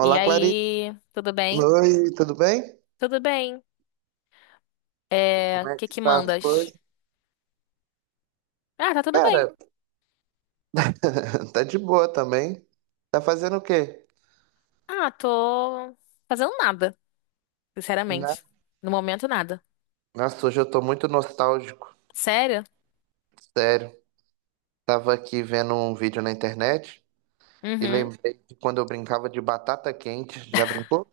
E Clarice. aí, tudo bem? Oi, tudo bem? Tudo bem. É, Como o é que que que tá as mandas? coisas? Ah, tá tudo bem. Cara, tá de boa também. Tá fazendo o quê? Ah, tô fazendo nada, Na- sinceramente. No momento, nada. Nossa, hoje eu tô muito nostálgico. Sério? Sério. Tava aqui vendo um vídeo na internet e Uhum. lembrei de quando eu brincava de batata quente. Já brincou?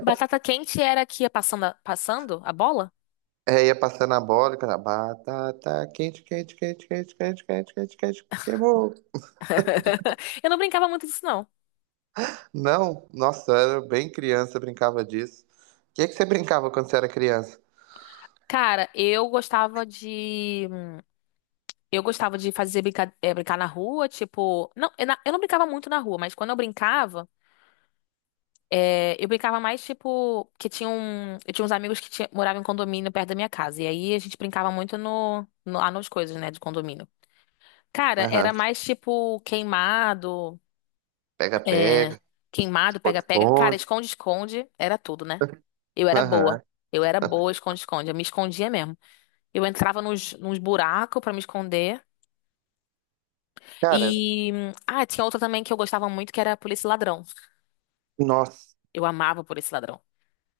Batata quente era que ia passando a bola? É, ia passando a bola e cantava, batata quente, quente, quente, quente, quente, quente, quente, quente, queimou. Eu não brincava muito disso, não. Não, nossa, eu era bem criança, eu brincava disso. O que que você brincava quando você era criança? Cara, eu gostava de. Eu gostava de fazer brincar na rua, tipo. Não, eu não brincava muito na rua, mas quando eu brincava. É, eu brincava mais, tipo, que tinha eu tinha uns amigos que moravam em condomínio perto da minha casa. E aí a gente brincava muito no, no, lá nas coisas, né, de condomínio. Cara, era Aham, mais tipo queimado, pega, é, pega. queimado, Outro pega-pega. Cara, ponto. esconde-esconde era tudo, né? Eu era boa. Aham. Eu era boa, esconde-esconde. Eu me escondia mesmo. Eu entrava nos buracos pra me esconder. Cara, Ah, tinha outra também que eu gostava muito, que era Polícia e Ladrão. nossa. Eu amava Polícia e Ladrão.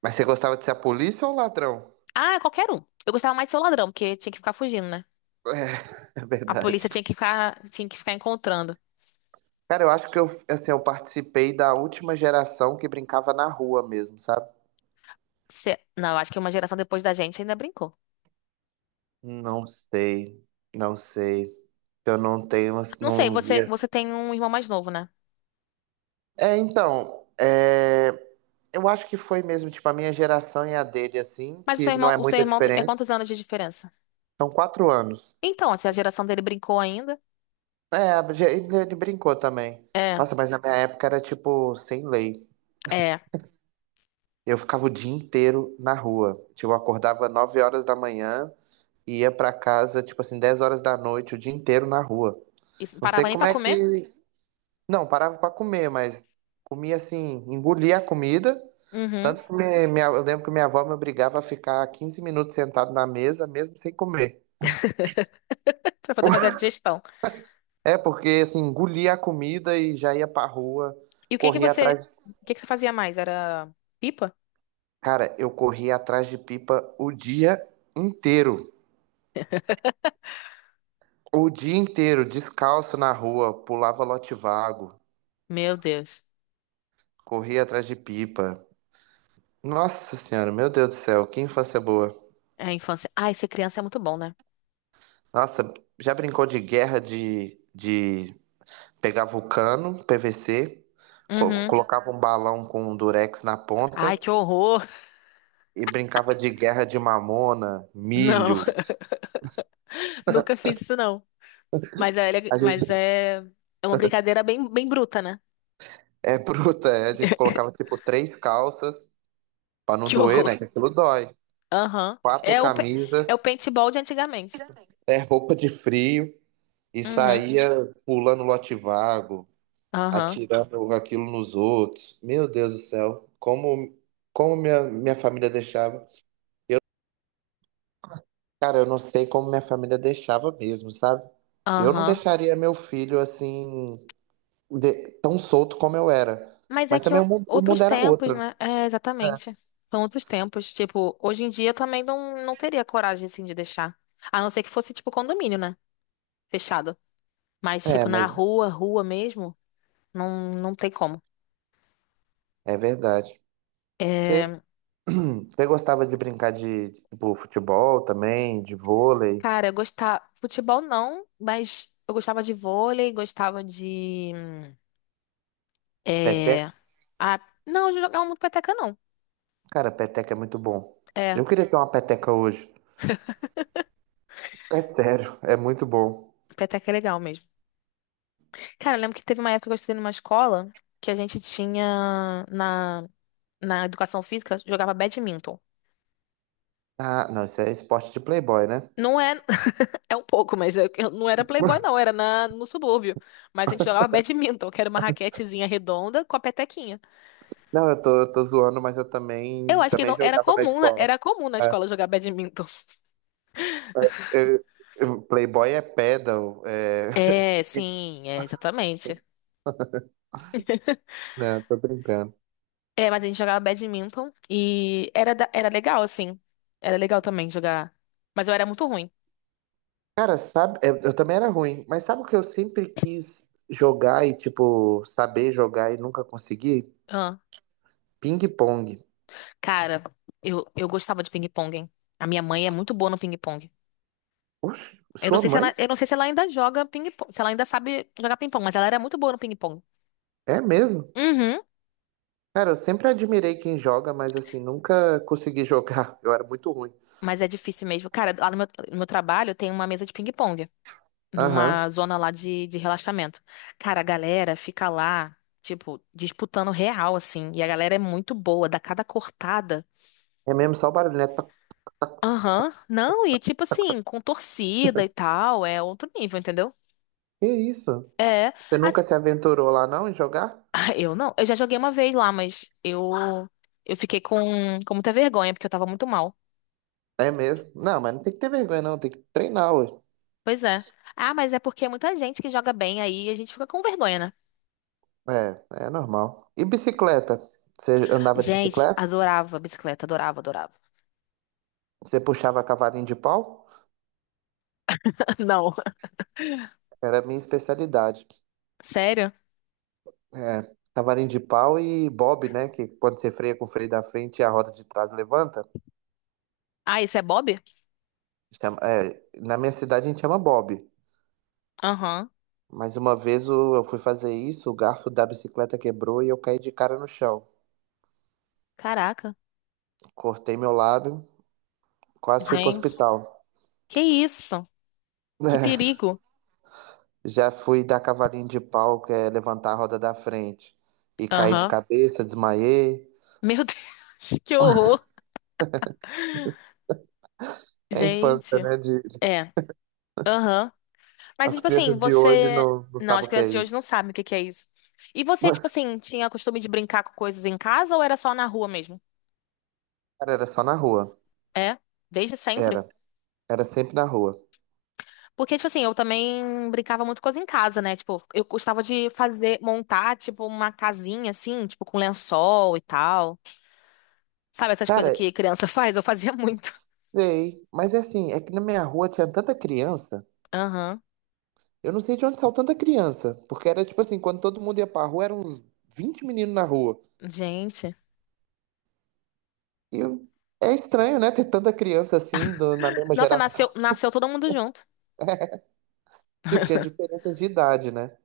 Mas você gostava de ser a polícia ou o ladrão? Ah, qualquer um. Eu gostava mais de ser o ladrão, porque tinha que ficar fugindo, né? É, é A polícia verdade. Tinha que ficar encontrando. Cara, eu acho que eu, assim, eu participei da última geração que brincava na rua mesmo, sabe? Não, acho que uma geração depois da gente ainda brincou. Não sei, não sei. Eu não tenho, assim, Não sei, não via. você tem um irmão mais novo, né? É, então, é, eu acho que foi mesmo, tipo, a minha geração e a dele, assim, Mas que não é o seu muita irmão é diferença. quantos anos de diferença? São 4 anos. Então, se a geração dele brincou ainda. É, ele brincou também. É, Nossa, mas na minha época era, tipo, sem lei. é. Eu ficava o dia inteiro na rua. Tipo, eu acordava 9 horas da manhã e ia pra casa, tipo assim, 10 horas da noite, o dia inteiro na rua. Isso, não Não sei parava nem como pra é comer? que. Não, parava pra comer, mas comia assim, engolia a comida. Uhum. Tanto que eu lembro que minha avó me obrigava a ficar 15 minutos sentado na mesa, mesmo sem comer. Pra poder fazer a digestão. É, porque assim, engolia a comida e já ia pra rua, E corria atrás. o que que você fazia mais? Era pipa? Cara, eu corria atrás de pipa o dia inteiro. O dia inteiro, descalço na rua, pulava lote vago, Meu Deus. corria atrás de pipa. Nossa senhora, meu Deus do céu, que infância boa. É a infância. Ai, ser criança é muito bom, né? Nossa, já brincou de guerra de pegar vulcano, PVC, Uhum. colocava um balão com um durex na Ai, ponta que horror. e brincava de guerra de mamona, Não, milho. nunca fiz isso não. Mas é, A gente é uma brincadeira bem, bem bruta, né? é bruta, é, a gente colocava tipo três calças pra não Que doer, horror. né? Que aquilo dói. Aham. Quatro É o camisas, paintball de antigamente. é roupa de frio. E Uhum. saía pulando lote vago, Aham. atirando aquilo nos outros. Meu Deus do céu, como minha família deixava. Cara, eu não sei como minha família deixava mesmo, sabe? Eu não Aham. deixaria meu filho assim, tão solto como eu era. Mas é Mas que também o mundo, o outros mundo era tempos, outro, né? É, exatamente. São outros tempos. Tipo, hoje em dia eu também não teria coragem, assim, de deixar. A não ser que fosse, tipo, condomínio, né? Fechado. Mas, né? É, tipo, na mas rua, rua mesmo, não, não tem como. é verdade. Você, É, você gostava de brincar de, tipo, futebol também, de vôlei, cara, eu gostava. Futebol não, mas eu gostava de vôlei, gostava de. peteca? É. Ah, não, eu jogava muito peteca, não. Cara, peteca é muito bom. É, Eu queria ter uma peteca hoje. É sério, é muito bom. peteca é legal mesmo. Cara, eu lembro que teve uma época que eu estudei numa escola que a gente tinha na educação física, jogava badminton. Ah, não, isso é esporte de playboy, né? Não é, é um pouco, mas eu não era playboy, não, era no subúrbio. Mas a gente jogava badminton, que era uma raquetezinha redonda com a petequinha. Não, eu tô zoando, mas eu Eu também, acho que também não, era jogava na comum, escola. era comum na É, escola jogar badminton. é, eu- Playboy é pedal. É, sim, é, exatamente. Não, tô brincando. É, mas a gente jogava badminton e era, era legal, assim. Era legal também jogar. Mas eu era muito ruim. Cara, sabe, eu também era ruim, mas sabe o que eu sempre quis jogar e, tipo, saber jogar e nunca consegui? Ah, Ping-pong. cara, eu gostava de ping-pong, hein? A minha mãe é muito boa no ping-pong. Oxe, Eu não sua sei se mãe? ela, eu não sei se ela ainda joga ping-pong, se ela ainda sabe jogar ping-pong, mas ela era muito boa no ping-pong. É mesmo? Uhum, Cara, eu sempre admirei quem joga, mas assim, nunca consegui jogar. Eu era muito ruim. mas é difícil mesmo. Cara, lá no meu trabalho tem uma mesa de ping-pong, Aham. numa zona lá de relaxamento. Cara, a galera fica lá, tipo, disputando real, assim. E a galera é muito boa, dá cada cortada. É mesmo só o barulho, né? Aham. Não, e tipo assim, com torcida e tal, é outro nível, entendeu? Que isso? É. Você assim- nunca se aventurou lá não em jogar? Ah, eu não. Eu já joguei uma vez lá, mas eu fiquei com muita vergonha, porque eu tava muito mal. É mesmo? Não, mas não tem que ter vergonha não, tem que treinar, ué. Pois é. Ah, mas é porque é muita gente que joga bem aí, a gente fica com vergonha, né? É, é normal. E bicicleta? Você andava de Gente, bicicleta? adorava bicicleta, adorava, adorava. Você puxava cavalinho de pau? Não. Era a minha especialidade. Sério? É, cavalinho de pau e bob, né? Que quando você freia com o freio da frente e a roda de trás levanta. Ah, isso é Bob? É, na minha cidade a gente chama bob. Aham. Mas uma vez eu fui fazer isso, o garfo da bicicleta quebrou e eu caí de cara no chão. Caraca. Cortei meu lábio, quase fui pro Gente. hospital. Que isso? Que perigo. Já fui dar cavalinho de pau, que é levantar a roda da frente. E caí de Aham. cabeça, desmaiei. Meu Deus, que horror. É a Gente. infância, né? De... É. Aham. Mas, As tipo assim, crianças de hoje você. não Não, sabem as o que é crianças de hoje isso. não sabem o que que é isso. E você, tipo assim, tinha costume de brincar com coisas em casa ou era só na rua mesmo? Cara, era só na rua. É, desde sempre. Era. Era sempre na rua. Porque, tipo assim, eu também brincava muito coisa em casa, né? Tipo, eu gostava de fazer, montar, tipo, uma casinha assim, tipo, com lençol e tal. Sabe essas coisas Cara, que criança faz? Eu fazia muito. sei. Mas é assim, é que na minha rua tinha tanta criança. Aham. Eu não sei de onde saiu tanta criança. Porque era tipo assim, quando todo mundo ia pra rua, eram uns 20 meninos na rua. Gente. E eu- é estranho, né? Ter tanta criança assim, na mesma Nossa, nasceu, geração. nasceu todo mundo junto. Tipo, tinha diferenças de idade, né?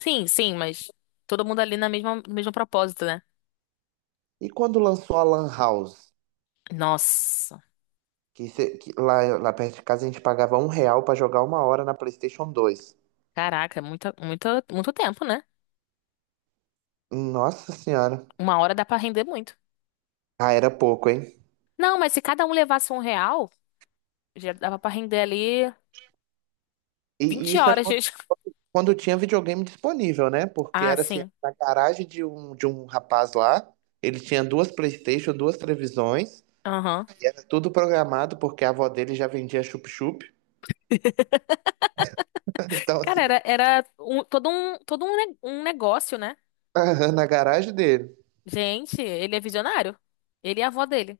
Sim, sim, mas todo mundo ali na mesma, no mesmo propósito, né? E quando lançou a Lan House, Nossa. Que lá perto de casa a gente pagava R$1 pra jogar 1 hora na PlayStation 2. Caraca, é muita, muita, muito tempo, né? Nossa senhora. Uma hora dá pra render muito. Ah, era pouco, hein? Não, mas se cada um levasse um real, já dava pra render ali E vinte isso é horas de... quando, quando tinha videogame disponível, né? Porque Ah, era assim, sim. na garagem de um rapaz lá, ele tinha duas PlayStation, duas televisões, Aham. tudo programado, porque a avó dele já vendia chup-chup. Então, Cara, assim, era, todo todo um negócio, né? na garagem dele. Gente, ele é visionário. Ele e a avó dele.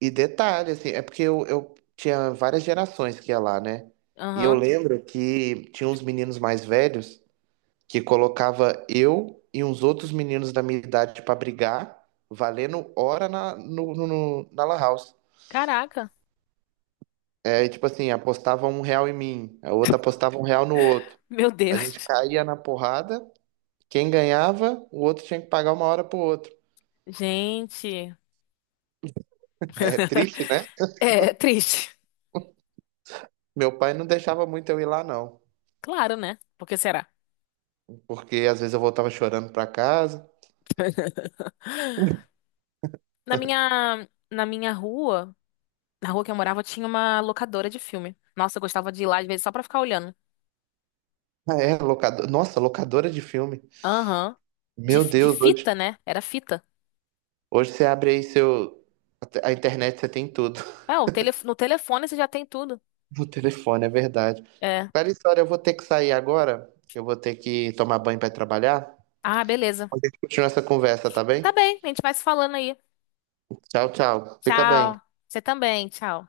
E detalhe, assim, é porque eu tinha várias gerações que ia lá, né? E eu Aham. lembro que tinha uns meninos mais velhos que colocava eu e uns outros meninos da minha idade pra brigar, valendo hora na, no, no- no- na Lan House. Caraca. É, e tipo assim, apostava R$1 em mim, a outra apostava R$1 no outro. Meu A gente Deus. caía na porrada, quem ganhava, o outro tinha que pagar 1 hora pro outro. Gente. É triste, né? É triste. Meu pai não deixava muito eu ir lá, não, Claro, né? Por que será? porque às vezes eu voltava chorando pra casa. Na minha rua. Na rua que eu morava tinha uma locadora de filme. Nossa, eu gostava de ir lá às vezes só pra ficar olhando. Ah, é, nossa, locadora de filme. Aham. Meu De Deus, hoje, fita, né? Era fita. hoje você abre aí seu. A internet você tem tudo. É, no telefone você já tem tudo. O telefone, é verdade. É. Clarissa, história eu vou ter que sair agora, que eu vou ter que tomar banho para trabalhar. Ah, beleza. A gente continua essa conversa, tá Tá bem? bem, a gente vai se falando aí. Tchau, tchau. Fica bem. Tchau. Você também, tchau.